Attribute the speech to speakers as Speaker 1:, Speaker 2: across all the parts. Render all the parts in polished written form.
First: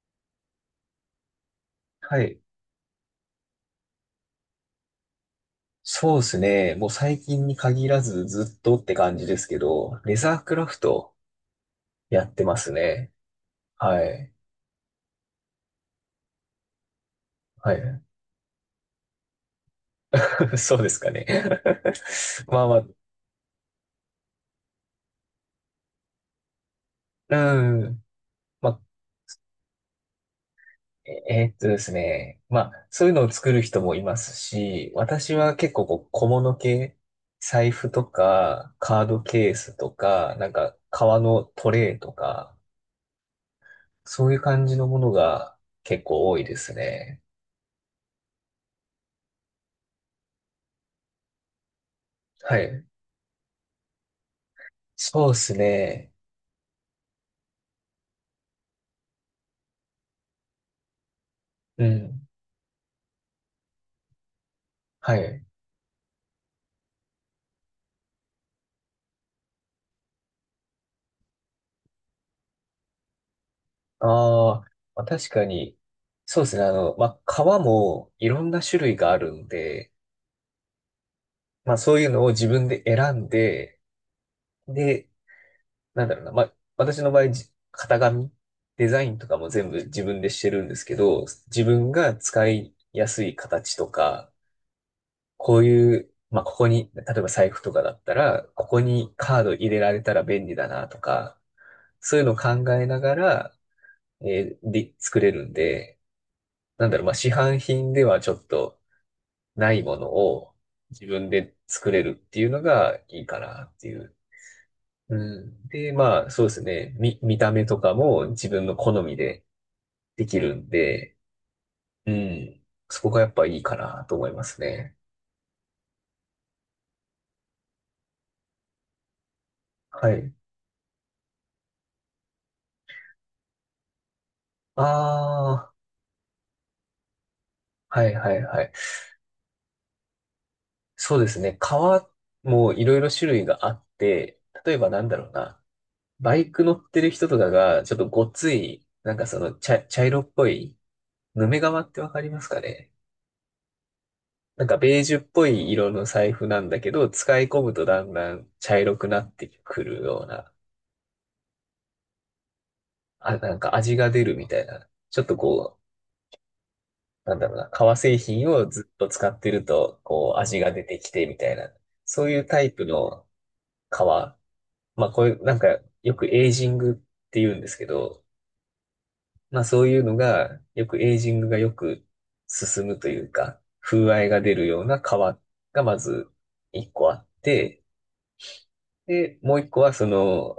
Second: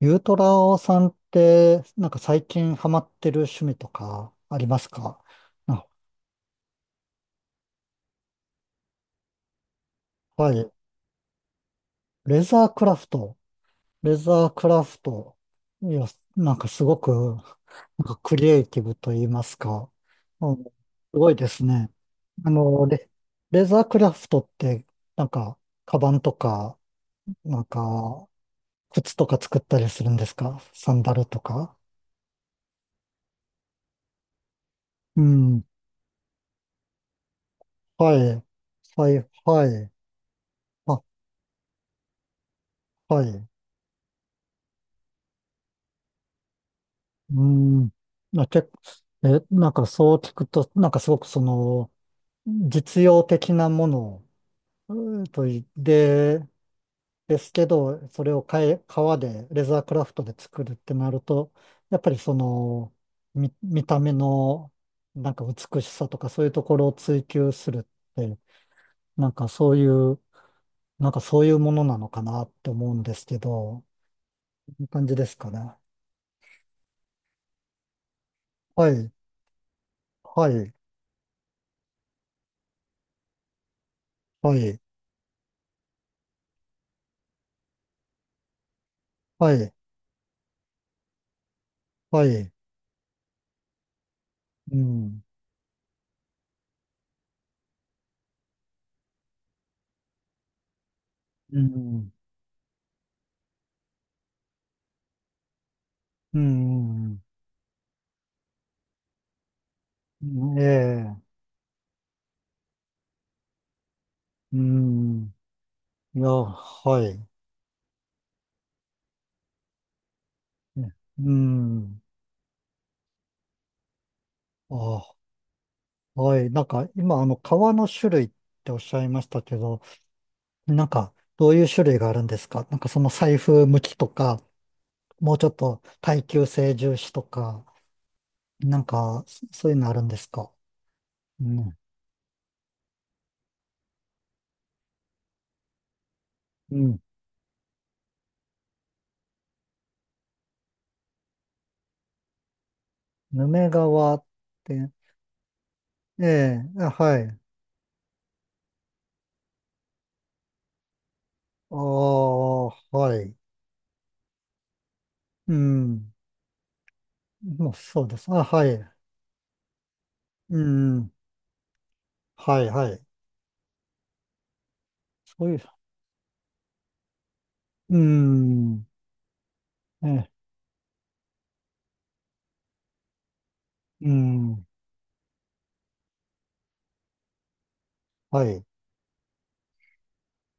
Speaker 1: ゆうトラオさんって、なんか
Speaker 2: はい。
Speaker 1: 最近ハマってる趣味とかありますか？あ、
Speaker 2: そうですね。もう最近に限らずずっとって感じですけど、レザー
Speaker 1: は
Speaker 2: クラ
Speaker 1: い。
Speaker 2: フトやっ
Speaker 1: レ
Speaker 2: てま
Speaker 1: ザー
Speaker 2: す
Speaker 1: クラフ
Speaker 2: ね。
Speaker 1: ト。
Speaker 2: は
Speaker 1: レ
Speaker 2: い。
Speaker 1: ザークラフト。いや、なんかすごく、
Speaker 2: はい。
Speaker 1: なんかクリエイティブと言いますか。う ん、す
Speaker 2: そうですかね。
Speaker 1: ごいですね。あ
Speaker 2: まあ
Speaker 1: の、
Speaker 2: ま
Speaker 1: レ、レザークラフトって、なんか、カバンとか、
Speaker 2: あ、
Speaker 1: なん
Speaker 2: うん。
Speaker 1: か、
Speaker 2: まあ、
Speaker 1: 靴とか作ったりするんですか？サン
Speaker 2: え
Speaker 1: ダルと
Speaker 2: えーっと
Speaker 1: か。
Speaker 2: ですね。まあ、そういうのを作る人もいますし、
Speaker 1: う
Speaker 2: 私は
Speaker 1: ん。
Speaker 2: 結構こう小物系、財布と
Speaker 1: はい。
Speaker 2: か、カー
Speaker 1: は
Speaker 2: ド
Speaker 1: い、
Speaker 2: ケー
Speaker 1: は
Speaker 2: スと
Speaker 1: い。
Speaker 2: か、なんか
Speaker 1: あ、
Speaker 2: 革のトレイとか、
Speaker 1: はい。
Speaker 2: そういう感じのものが結構多いですね。
Speaker 1: うん。あ、なんかそう聞くと、なんかすごくその、
Speaker 2: はい。
Speaker 1: 実用的なものうん
Speaker 2: そうで
Speaker 1: と
Speaker 2: す
Speaker 1: い
Speaker 2: ね。
Speaker 1: で、ですけど、それを革で、レザークラフトで作るってなると、
Speaker 2: う
Speaker 1: やっぱり
Speaker 2: ん。
Speaker 1: その、見た目の、
Speaker 2: は
Speaker 1: なん
Speaker 2: い。
Speaker 1: か美しさとかそういうところを追求するって、なんかそういう、なんかそういうものなのかなって思うんですけど、
Speaker 2: あー
Speaker 1: いい
Speaker 2: まあ、
Speaker 1: 感じで
Speaker 2: 確
Speaker 1: す
Speaker 2: か
Speaker 1: かね。
Speaker 2: に、そうですね。まあ、革もいろんな種
Speaker 1: は
Speaker 2: 類
Speaker 1: い、
Speaker 2: があるので、
Speaker 1: はい、
Speaker 2: まあ、そういうのを自分で選んで、
Speaker 1: はい、
Speaker 2: で、なんだろうな。まあ、私の場合、型紙、デザインとかも
Speaker 1: は
Speaker 2: 全
Speaker 1: い、
Speaker 2: 部自分でしてるんですけど、自分が
Speaker 1: は
Speaker 2: 使
Speaker 1: い、
Speaker 2: いやすい形とか、
Speaker 1: うん。
Speaker 2: こういう、まあ、ここに、例えば財布とかだったら、ここにカード入れられたら便利だなとか、
Speaker 1: うん、
Speaker 2: そういうのを考えながら、で、作れるんで、
Speaker 1: う
Speaker 2: なんだろう、ま
Speaker 1: ん、
Speaker 2: あ、
Speaker 1: う
Speaker 2: 市販品ではちょっとないものを
Speaker 1: ん
Speaker 2: 自
Speaker 1: ええ、
Speaker 2: 分で作れるっていうのがいいかなっていう。
Speaker 1: う
Speaker 2: う
Speaker 1: ん、
Speaker 2: ん。で、
Speaker 1: い
Speaker 2: ま
Speaker 1: や、
Speaker 2: あ、そうですね。
Speaker 1: は
Speaker 2: 見、
Speaker 1: い。
Speaker 2: 見た目とかも自分の好みでできるん
Speaker 1: ね
Speaker 2: で、
Speaker 1: うん、
Speaker 2: うん。そこがやっぱいいかなと思いますね。
Speaker 1: あ、はい。なんか、今、革の種類っておっしゃいましたけど、
Speaker 2: はい。
Speaker 1: なんか、どういう種類があるんですか？なんか、その財布向きとか、もうちょっ
Speaker 2: ああ、
Speaker 1: と耐久性重視とか、
Speaker 2: はいはいはい。
Speaker 1: なんか、そういうのあるんですか？
Speaker 2: そうです
Speaker 1: う
Speaker 2: ね。
Speaker 1: ん、
Speaker 2: 革もいろいろ種類があって、例えばなんだろうな。バイク乗
Speaker 1: う
Speaker 2: っ
Speaker 1: ん。
Speaker 2: てる人とかが、ちょっとごっつい、なんかその茶色っぽい、ヌメ革ってわかりますかね？
Speaker 1: ヌメ革っ
Speaker 2: なんか
Speaker 1: て、
Speaker 2: ベージュっぽい色の
Speaker 1: え
Speaker 2: 財布なん
Speaker 1: え、
Speaker 2: だけ
Speaker 1: あ
Speaker 2: ど、
Speaker 1: はい。
Speaker 2: 使い込むとだんだん茶色くなってくるような、
Speaker 1: ああ、はい。
Speaker 2: あ、なんか味が出るみたいな。ちょっと
Speaker 1: う
Speaker 2: こ
Speaker 1: ん。
Speaker 2: う、なんだろうな、
Speaker 1: もう
Speaker 2: 革
Speaker 1: そうで
Speaker 2: 製
Speaker 1: す。あ、
Speaker 2: 品を
Speaker 1: は
Speaker 2: ず
Speaker 1: い。
Speaker 2: っと使ってると、こう
Speaker 1: う
Speaker 2: 味が出てき
Speaker 1: ん。
Speaker 2: てみたいな。そういう
Speaker 1: は
Speaker 2: タ
Speaker 1: い
Speaker 2: イプ
Speaker 1: はい。
Speaker 2: の革。まあこれ
Speaker 1: そう
Speaker 2: な
Speaker 1: い
Speaker 2: ん
Speaker 1: う、
Speaker 2: かよくエイジングって言うんですけ
Speaker 1: う
Speaker 2: ど、
Speaker 1: ん。
Speaker 2: まあそういうの
Speaker 1: ね、
Speaker 2: が、よくエイジングがよく進むというか、風
Speaker 1: う
Speaker 2: 合いが出
Speaker 1: ん。
Speaker 2: るような皮がまず一個あって、
Speaker 1: はい。
Speaker 2: で、もう一個はその、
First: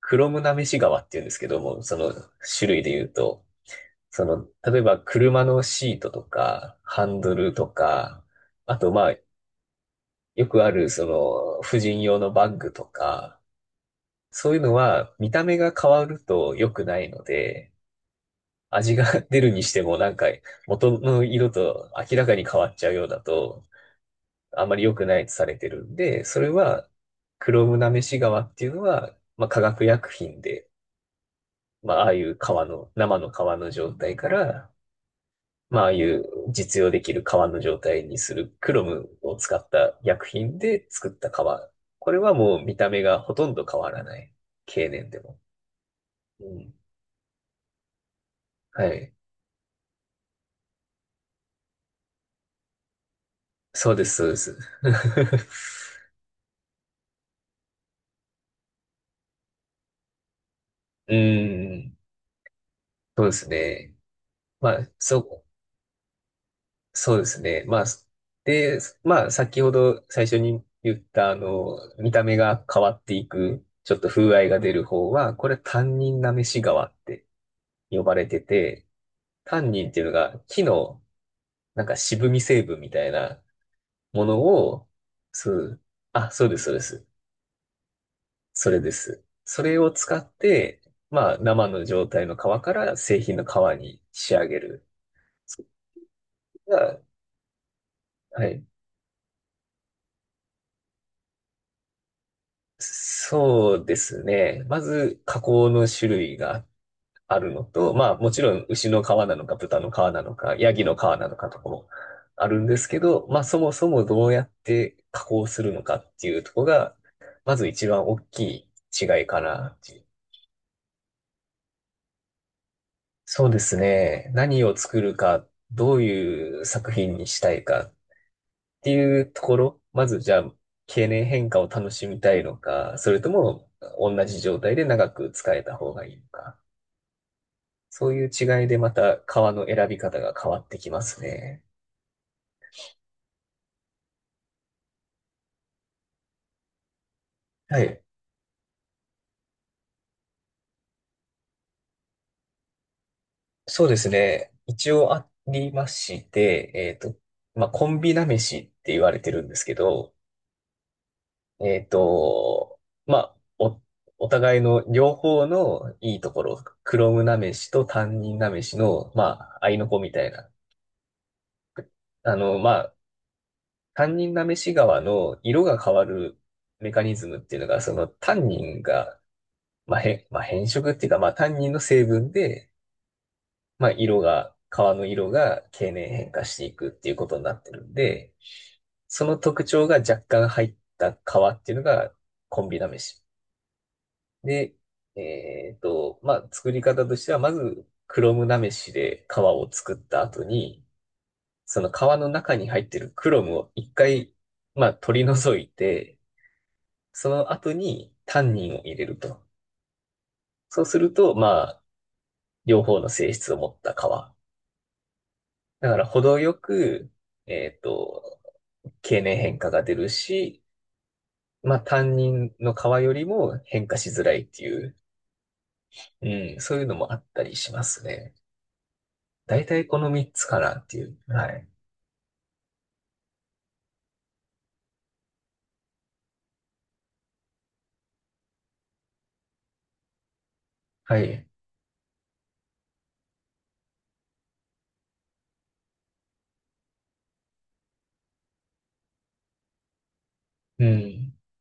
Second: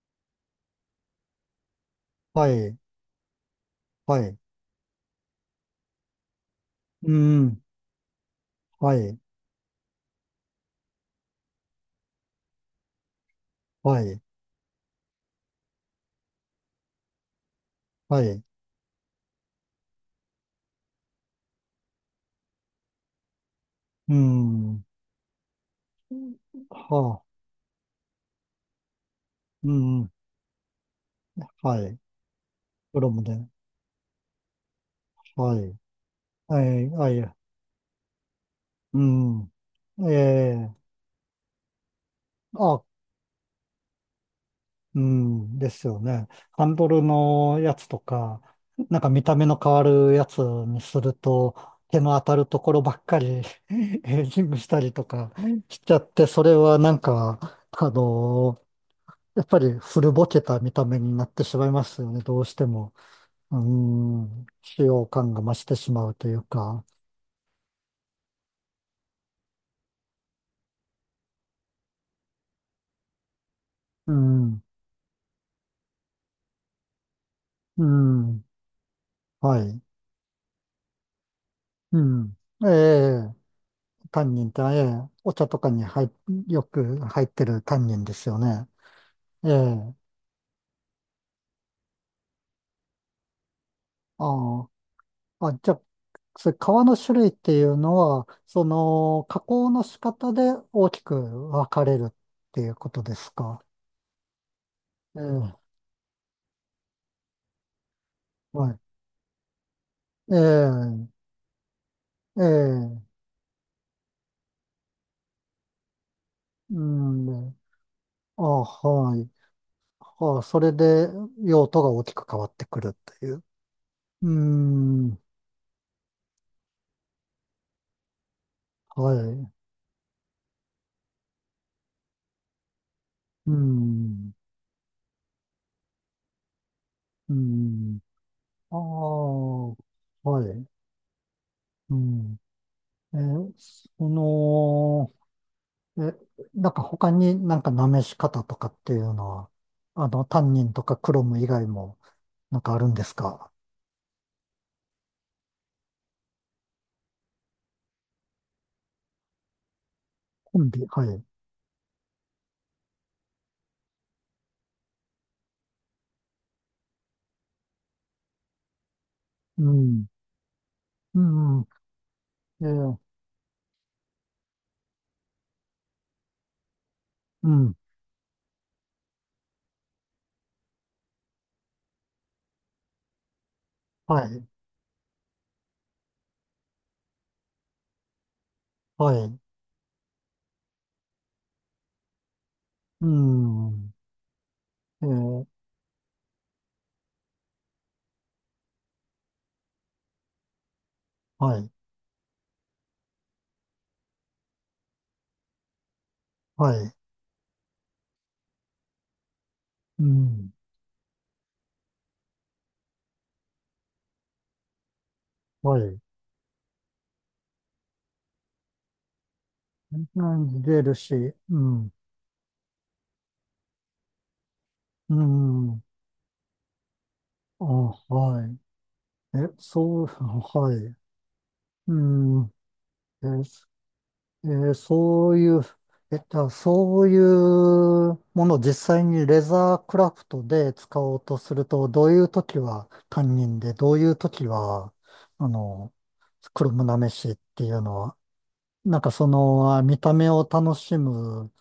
Speaker 2: クロムなめし革っていうんですけども、その
Speaker 1: は
Speaker 2: 種
Speaker 1: い。
Speaker 2: 類で言うと、
Speaker 1: は
Speaker 2: そ
Speaker 1: い。
Speaker 2: の、例えば車のシートとか、ハ
Speaker 1: う
Speaker 2: ンドル
Speaker 1: ん。
Speaker 2: とか、あと
Speaker 1: は
Speaker 2: まあ、
Speaker 1: い。
Speaker 2: よくあるその、婦人用のバッグとか、
Speaker 1: はい。
Speaker 2: そういうのは見た目が変わると良くないので、
Speaker 1: はい。
Speaker 2: 味が 出るにしてもなんか元の色と明らかに変わっちゃうようだと
Speaker 1: う
Speaker 2: あまり
Speaker 1: ん。
Speaker 2: 良くないとされてるんで、それ
Speaker 1: は
Speaker 2: は
Speaker 1: あ。
Speaker 2: クロムナメシ川っていうのは、まあ、化
Speaker 1: う
Speaker 2: 学薬
Speaker 1: ん。
Speaker 2: 品で、
Speaker 1: は
Speaker 2: ま
Speaker 1: い。
Speaker 2: あ、ああいう川の、
Speaker 1: プロ
Speaker 2: 生
Speaker 1: ム
Speaker 2: の
Speaker 1: で。
Speaker 2: 川の状態から、
Speaker 1: はい。
Speaker 2: まあ、ああいう
Speaker 1: は
Speaker 2: 実
Speaker 1: い。
Speaker 2: 用で
Speaker 1: は
Speaker 2: きる
Speaker 1: い。
Speaker 2: 川の状態にするクロムを
Speaker 1: う
Speaker 2: 使った薬品
Speaker 1: ん。え
Speaker 2: で
Speaker 1: え
Speaker 2: 作った川。これはもう見
Speaker 1: あ、
Speaker 2: た目がほとんど変わらない。経
Speaker 1: う
Speaker 2: 年でも。
Speaker 1: ん、ですよね。
Speaker 2: う
Speaker 1: ハ
Speaker 2: ん。
Speaker 1: ンドルのやつとか、
Speaker 2: は
Speaker 1: なんか
Speaker 2: い。
Speaker 1: 見た目の変わるやつにすると、手の当たるところばっかり
Speaker 2: そう です、
Speaker 1: エ
Speaker 2: そ
Speaker 1: イ
Speaker 2: うで
Speaker 1: ジング
Speaker 2: す。
Speaker 1: した
Speaker 2: う
Speaker 1: りとかしちゃって、それはなんか、やっぱり古ぼけた見た目
Speaker 2: ー
Speaker 1: になってしまいま
Speaker 2: ん。
Speaker 1: すよね、どうしても。
Speaker 2: そうです
Speaker 1: う
Speaker 2: ね。
Speaker 1: ん、
Speaker 2: ま
Speaker 1: 使
Speaker 2: あ、
Speaker 1: 用
Speaker 2: そ
Speaker 1: 感が
Speaker 2: う、
Speaker 1: 増してしまうというか。
Speaker 2: そうですね。まあ、で、まあ、先ほど最初に言った、あの、見た目が変わっていく、ちょっと
Speaker 1: う
Speaker 2: 風合いが
Speaker 1: ん、
Speaker 2: 出る方は、これ、タンニンなめし川って
Speaker 1: う
Speaker 2: 呼ばれて
Speaker 1: ん、
Speaker 2: て、タ
Speaker 1: は
Speaker 2: ン
Speaker 1: い。
Speaker 2: ニンっていうのが木の、なんか
Speaker 1: う
Speaker 2: 渋
Speaker 1: ん、
Speaker 2: み成
Speaker 1: え
Speaker 2: 分みたい
Speaker 1: え
Speaker 2: な
Speaker 1: タ
Speaker 2: も
Speaker 1: ン
Speaker 2: の
Speaker 1: ニンって、え
Speaker 2: を、
Speaker 1: え、お茶
Speaker 2: そ
Speaker 1: とか
Speaker 2: う、
Speaker 1: に入っ、
Speaker 2: あ、そうで
Speaker 1: よ
Speaker 2: す、そうで
Speaker 1: く
Speaker 2: す。
Speaker 1: 入ってるタンニンですよね。
Speaker 2: それです。
Speaker 1: え
Speaker 2: それを
Speaker 1: え、
Speaker 2: 使って、まあ、生の状態の皮から製品の皮に仕上げ
Speaker 1: あ
Speaker 2: る。
Speaker 1: あ、あ、
Speaker 2: それ
Speaker 1: じゃあ、それ皮の
Speaker 2: が、
Speaker 1: 種類っていうのは、
Speaker 2: はい。
Speaker 1: 加工の仕方で大きく分かれるっていうことですか？
Speaker 2: そうですね。まず、
Speaker 1: え
Speaker 2: 加
Speaker 1: え、
Speaker 2: 工の種類があるのと、まあ、もちろん、
Speaker 1: はい。
Speaker 2: 牛の皮なのか、豚の皮なの
Speaker 1: え
Speaker 2: か、ヤギの皮
Speaker 1: え、
Speaker 2: なのかとかも
Speaker 1: え
Speaker 2: あるんですけ
Speaker 1: え、
Speaker 2: ど、まあ、そもそもどうやって加工するのかっていうところ
Speaker 1: う
Speaker 2: が、ま
Speaker 1: ん、
Speaker 2: ず一番大き
Speaker 1: あ、
Speaker 2: い
Speaker 1: は
Speaker 2: 違い
Speaker 1: い。
Speaker 2: かなっていう。
Speaker 1: あ、それで用途が大きく変わってくるという。
Speaker 2: そうです
Speaker 1: う
Speaker 2: ね。何を作る
Speaker 1: ん、
Speaker 2: か、どういう作品にしたいかって
Speaker 1: は
Speaker 2: いうとこ
Speaker 1: い。
Speaker 2: ろ、まずじゃあ、経年変化を楽しみたいのか、それと
Speaker 1: う
Speaker 2: も同
Speaker 1: ん、
Speaker 2: じ状態で長く使えた方がいいのか。
Speaker 1: うん、
Speaker 2: そういう違い
Speaker 1: あ
Speaker 2: で
Speaker 1: あ、
Speaker 2: また革の選び方が
Speaker 1: は
Speaker 2: 変わっ
Speaker 1: い。
Speaker 2: てきますね。
Speaker 1: うん。えーその、え、なんか他になんか
Speaker 2: は
Speaker 1: な
Speaker 2: い。
Speaker 1: めし方とかっていうのは、タンニンとかクロム以外もなんかあるんですか？
Speaker 2: そうですね。一応ありまして、まあ、コンビなめしって言われてるんですけど、
Speaker 1: コンビ、はい。
Speaker 2: えっと、まあ、お互いの両方のいいところ、クロムなめしと担任なめしの、まあ、合
Speaker 1: う
Speaker 2: いの子
Speaker 1: ん。
Speaker 2: みたいな。
Speaker 1: うん。
Speaker 2: あの、
Speaker 1: え
Speaker 2: まあ、
Speaker 1: ー
Speaker 2: 担任なめし側の色が変わるメカニズムっ
Speaker 1: う
Speaker 2: ていうの
Speaker 1: ん。
Speaker 2: が、その担任が、まあ、まあ、変色っていうか、まあ、担任の成分で、まあ、
Speaker 1: はい。
Speaker 2: 川の色が経年変化していくっていうことになってるんで、
Speaker 1: は
Speaker 2: その
Speaker 1: い。
Speaker 2: 特徴が若干入った川っていうのがコンビなめ
Speaker 1: う
Speaker 2: し。
Speaker 1: ん。
Speaker 2: で、
Speaker 1: えー
Speaker 2: まあ、作り方としては、まず、クロムなめしで川を作った後に、
Speaker 1: はい。
Speaker 2: その川の中に入ってるクロムを一回、まあ、取り除いて、
Speaker 1: はい。
Speaker 2: その後にタンニンを入れると。
Speaker 1: うん。
Speaker 2: そうすると、まあ、両方の性質を持った川。
Speaker 1: は
Speaker 2: だか
Speaker 1: い。
Speaker 2: ら、程よく、えっと、経年変化が出る
Speaker 1: う
Speaker 2: し、
Speaker 1: ん出るし、う
Speaker 2: まあ
Speaker 1: ん。
Speaker 2: 担任の側よりも変化しづらいっていう、
Speaker 1: うん。
Speaker 2: うん、そういうのもあったり
Speaker 1: あ、
Speaker 2: しますね。
Speaker 1: はい。え、
Speaker 2: 大体こ
Speaker 1: そう、
Speaker 2: の3つか
Speaker 1: は
Speaker 2: なっ
Speaker 1: い。
Speaker 2: ていう。はい。
Speaker 1: うん。えーそういう、えっと、そういうものを実際にレザークラフトで使お
Speaker 2: は
Speaker 1: うと
Speaker 2: い。
Speaker 1: すると、どういう時は担任で、どういう時は、あの、黒むなめしっていうのは、なんか見た目を楽
Speaker 2: う
Speaker 1: し
Speaker 2: ん。
Speaker 1: む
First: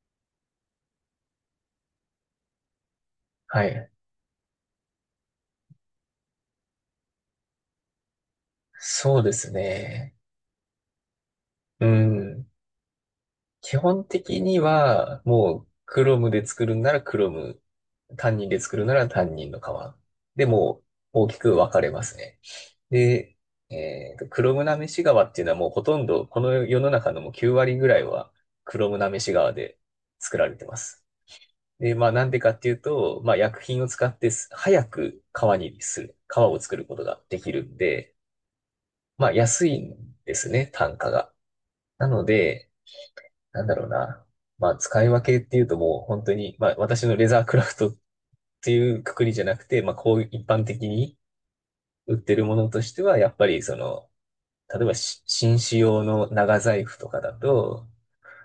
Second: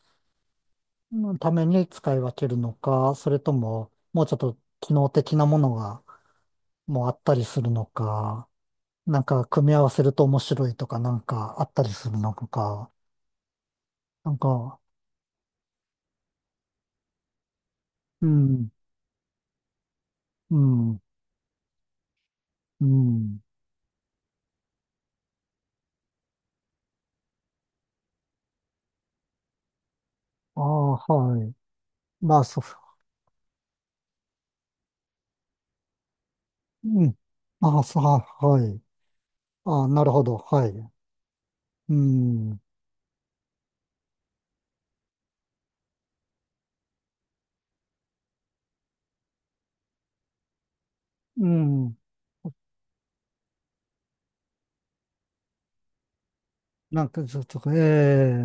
Speaker 1: ために使い分けるのか、それと
Speaker 2: はい。
Speaker 1: も、もうちょっと機能的なものがもうあったりするのか、
Speaker 2: そ
Speaker 1: な
Speaker 2: う
Speaker 1: ん
Speaker 2: で
Speaker 1: か
Speaker 2: す
Speaker 1: 組み合わせる
Speaker 2: ね。
Speaker 1: と面白いとかなんかあった
Speaker 2: う
Speaker 1: りするの
Speaker 2: ん。
Speaker 1: か、
Speaker 2: 基本
Speaker 1: なん
Speaker 2: 的に
Speaker 1: か、
Speaker 2: は、もう、Chrome で作るんなら Chrome、
Speaker 1: う
Speaker 2: 担任で
Speaker 1: ん。
Speaker 2: 作るなら担任の側。で
Speaker 1: う
Speaker 2: も
Speaker 1: ん、
Speaker 2: う、大きく分かれますね。
Speaker 1: う
Speaker 2: で、
Speaker 1: ん。
Speaker 2: Chrome なめし側っていうのはもうほとんど、この世の中のもう9割ぐらいは Chrome なめし側で作られ
Speaker 1: ああ、
Speaker 2: てます。
Speaker 1: はい。
Speaker 2: で、まあなんで
Speaker 1: まあ、
Speaker 2: かっ
Speaker 1: そ
Speaker 2: ていうと、まあ薬品を使ってす早く革にする、革を作るこ
Speaker 1: う、
Speaker 2: と
Speaker 1: うん。
Speaker 2: ができるん
Speaker 1: ああ、そう、
Speaker 2: で、
Speaker 1: はい。
Speaker 2: まあ安い
Speaker 1: ああ、なる
Speaker 2: ん
Speaker 1: ほ
Speaker 2: で
Speaker 1: ど、
Speaker 2: す
Speaker 1: は
Speaker 2: ね、
Speaker 1: い。
Speaker 2: 単価が。
Speaker 1: う
Speaker 2: なの
Speaker 1: ん、
Speaker 2: で、なんだろうな。まあ、使い分けっていうともう本当に、まあ、私のレザークラフトっていうくくりじゃなくて、まあ、こういう一般的に
Speaker 1: うん。
Speaker 2: 売ってるものとしては、やっぱりその、例えば紳士用の長財布
Speaker 1: な
Speaker 2: と
Speaker 1: ん
Speaker 2: か
Speaker 1: か、
Speaker 2: だ
Speaker 1: ちょっと、え
Speaker 2: と、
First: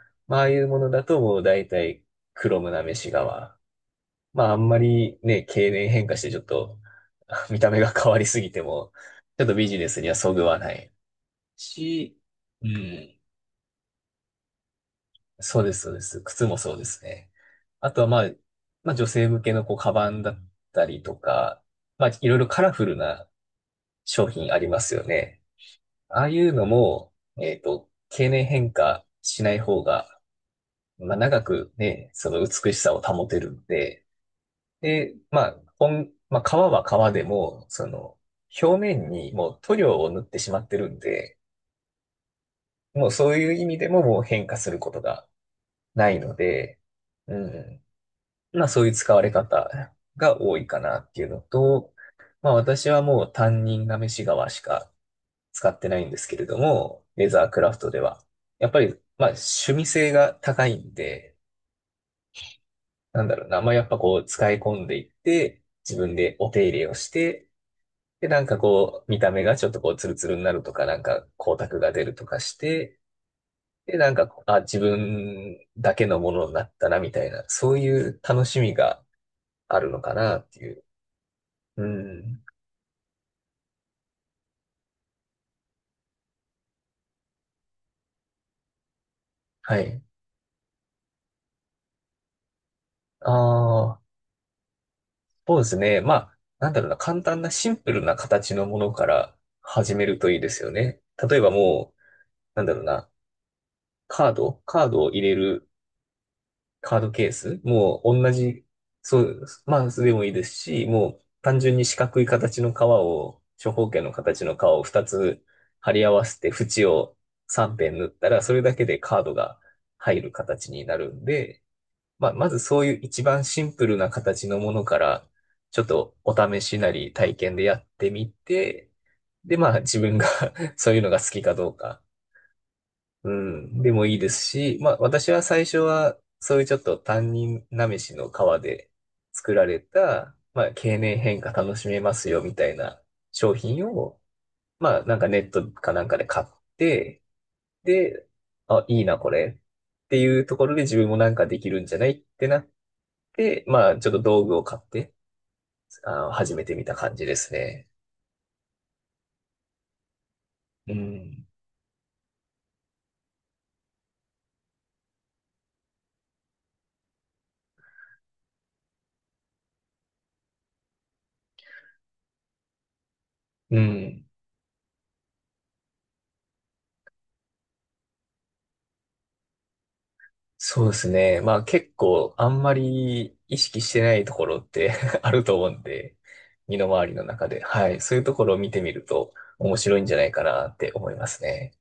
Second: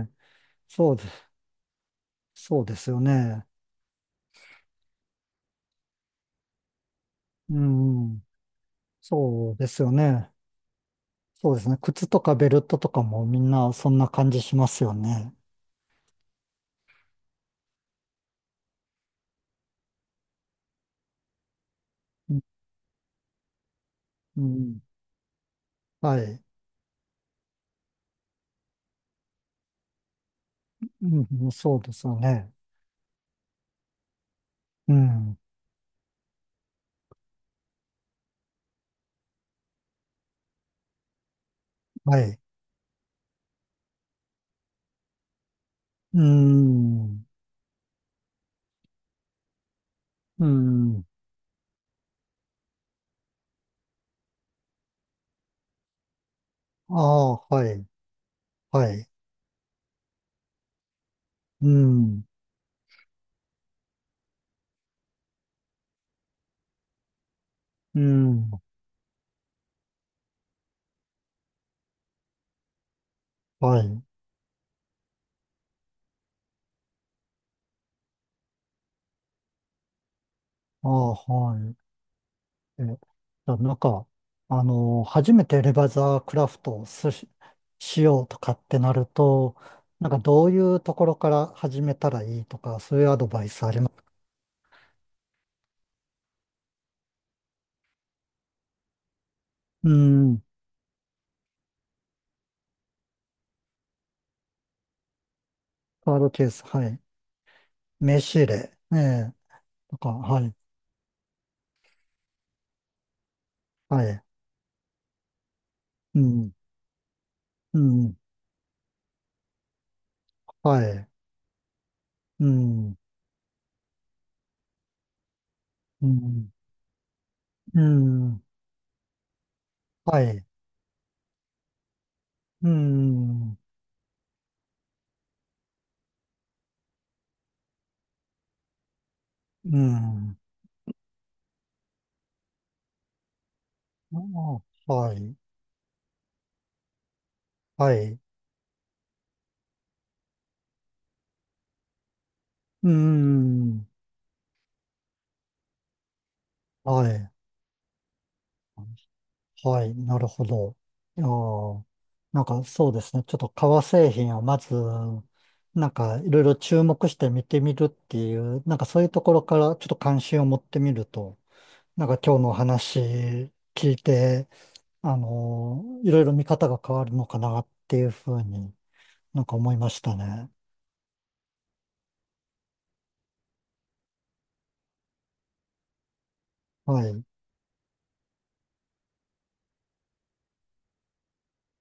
Speaker 1: え、
Speaker 2: まあ、ああいうもの
Speaker 1: そうで
Speaker 2: だ
Speaker 1: す、
Speaker 2: ともう大体黒
Speaker 1: そう
Speaker 2: む
Speaker 1: で
Speaker 2: な
Speaker 1: す
Speaker 2: め
Speaker 1: よ
Speaker 2: し
Speaker 1: ね。
Speaker 2: 革。まあ、あんまりね、経年変化してちょっと 見
Speaker 1: う
Speaker 2: た目が変わ
Speaker 1: ん、
Speaker 2: りすぎても、ちょっ
Speaker 1: そ
Speaker 2: と
Speaker 1: うで
Speaker 2: ビジ
Speaker 1: す
Speaker 2: ネ
Speaker 1: よ
Speaker 2: スには
Speaker 1: ね。
Speaker 2: そぐわない
Speaker 1: そうですね。靴
Speaker 2: し、
Speaker 1: とかベル
Speaker 2: う
Speaker 1: トとか
Speaker 2: ん。
Speaker 1: もみんなそんな感じしますよね。
Speaker 2: そうです、そうです。靴もそうですね。あとは、まあ、女性向けのこう、カバンだったりとか、まあ、いろいろカラフルな商
Speaker 1: う
Speaker 2: 品ありま
Speaker 1: ん、
Speaker 2: すよね。
Speaker 1: は
Speaker 2: ああい
Speaker 1: い。
Speaker 2: うのも、経年変化しない方が、まあ、長
Speaker 1: うん、
Speaker 2: く
Speaker 1: そうです
Speaker 2: ね、
Speaker 1: よ
Speaker 2: その
Speaker 1: ね。
Speaker 2: 美しさを保てるんで、
Speaker 1: う
Speaker 2: で、
Speaker 1: ん、
Speaker 2: まあ、革は革でも、その、表面にもう塗料を塗ってしまってるんで、
Speaker 1: はい。
Speaker 2: もうそういう意味でももう変化することがない
Speaker 1: う
Speaker 2: ので、
Speaker 1: ん、
Speaker 2: うん。まあそういう使われ方が
Speaker 1: う
Speaker 2: 多いかな
Speaker 1: ん。
Speaker 2: っていうのと、まあ私はもう担任が飯側しか使ってないんですけれど
Speaker 1: あ
Speaker 2: も、レ
Speaker 1: あ、
Speaker 2: ザーク
Speaker 1: は
Speaker 2: ラフ
Speaker 1: い、
Speaker 2: トでは。やっぱり、
Speaker 1: はい。
Speaker 2: まあ趣味性が高いんで、
Speaker 1: うん。
Speaker 2: なんだろうな、まあやっぱこう使い込んでいって、自分でお手入れをして、
Speaker 1: う
Speaker 2: で、なん
Speaker 1: ん、
Speaker 2: かこう見た目がちょっとこうツルツルになるとか、なんか光沢が出るとかして、
Speaker 1: は
Speaker 2: で、
Speaker 1: い。
Speaker 2: なんか、あ、自分だけのものになったな、みたいな、そういう楽しみがあるのかなっていう。
Speaker 1: ああ、はい。
Speaker 2: うん。
Speaker 1: え、じゃあなんか、初めてレバーザークラフトをしようとかってなると、
Speaker 2: はい。
Speaker 1: なんかどういうところから始めたらいいとか、そういうアド
Speaker 2: あ
Speaker 1: バイスありま
Speaker 2: あ、
Speaker 1: す？
Speaker 2: そうですね。まあ、なんだろうな、簡単なシンプルな形のものから
Speaker 1: う
Speaker 2: 始めるといい
Speaker 1: ん、
Speaker 2: ですよね。例えばもう、なんだろうな、カードを入れる
Speaker 1: カードケース、は
Speaker 2: カー
Speaker 1: い。
Speaker 2: ドケース、もう
Speaker 1: 名
Speaker 2: 同
Speaker 1: 刺入れ、
Speaker 2: じ、
Speaker 1: え
Speaker 2: そ
Speaker 1: え、
Speaker 2: う、まあ、
Speaker 1: とか、
Speaker 2: でもいい
Speaker 1: は
Speaker 2: で
Speaker 1: い、
Speaker 2: すし、もう単純に四角い形の革を、長方形
Speaker 1: は
Speaker 2: の
Speaker 1: い。
Speaker 2: 形の革を2つ貼り合
Speaker 1: う
Speaker 2: わせて
Speaker 1: ん、
Speaker 2: 縁を3
Speaker 1: う
Speaker 2: 辺縫っ
Speaker 1: ん、
Speaker 2: たら、それだけでカードが入る形
Speaker 1: は
Speaker 2: にな
Speaker 1: い。
Speaker 2: るんで、まあ、
Speaker 1: う
Speaker 2: まずそうい
Speaker 1: ん、
Speaker 2: う一番シンプルな形のものから、ちょっ
Speaker 1: う
Speaker 2: とお
Speaker 1: ん、
Speaker 2: 試しなり体験でや
Speaker 1: う
Speaker 2: ってみ
Speaker 1: ん、
Speaker 2: て、で、まあ自分
Speaker 1: は
Speaker 2: が
Speaker 1: い。
Speaker 2: そういうのが好きかどうか、
Speaker 1: う
Speaker 2: う
Speaker 1: ん、
Speaker 2: ん、でもいいですし、まあ私は最初はそういうちょっと担任なめしの皮で作ら
Speaker 1: う
Speaker 2: れた、
Speaker 1: ん、
Speaker 2: まあ経年変化楽しめますよみたいな商品
Speaker 1: あ
Speaker 2: を、
Speaker 1: あ
Speaker 2: まあ
Speaker 1: は
Speaker 2: なんか
Speaker 1: い、
Speaker 2: ネットかなんかで買って、
Speaker 1: はい。
Speaker 2: で、あ、いいなこれっていうところで自分もなんかできるんじゃないってなっ
Speaker 1: う
Speaker 2: で、
Speaker 1: ん。
Speaker 2: まあ、ちょっと道具を買って、あの、始めてみた
Speaker 1: は
Speaker 2: 感じ
Speaker 1: い。
Speaker 2: ですね。
Speaker 1: はい。なるほど。
Speaker 2: う
Speaker 1: いや
Speaker 2: ん。
Speaker 1: ーなんかそうですね。ちょっと革製品をまず、なんかいろいろ注目して見てみるっていう、なんかそういうところからちょっと関心を持ってみると、なんか今日のお話
Speaker 2: う
Speaker 1: 聞い
Speaker 2: ん。
Speaker 1: て、いろいろ見方が変わるのかなっていうふうになんか思いましたね。
Speaker 2: そうですね。まあ、結構、あんまり意識してないところって あると思うんで、身の
Speaker 1: は
Speaker 2: 回
Speaker 1: い。
Speaker 2: り
Speaker 1: う
Speaker 2: の
Speaker 1: ん
Speaker 2: 中で。はい。そういうところを見てみると、面白いんじゃないかなって思いますね。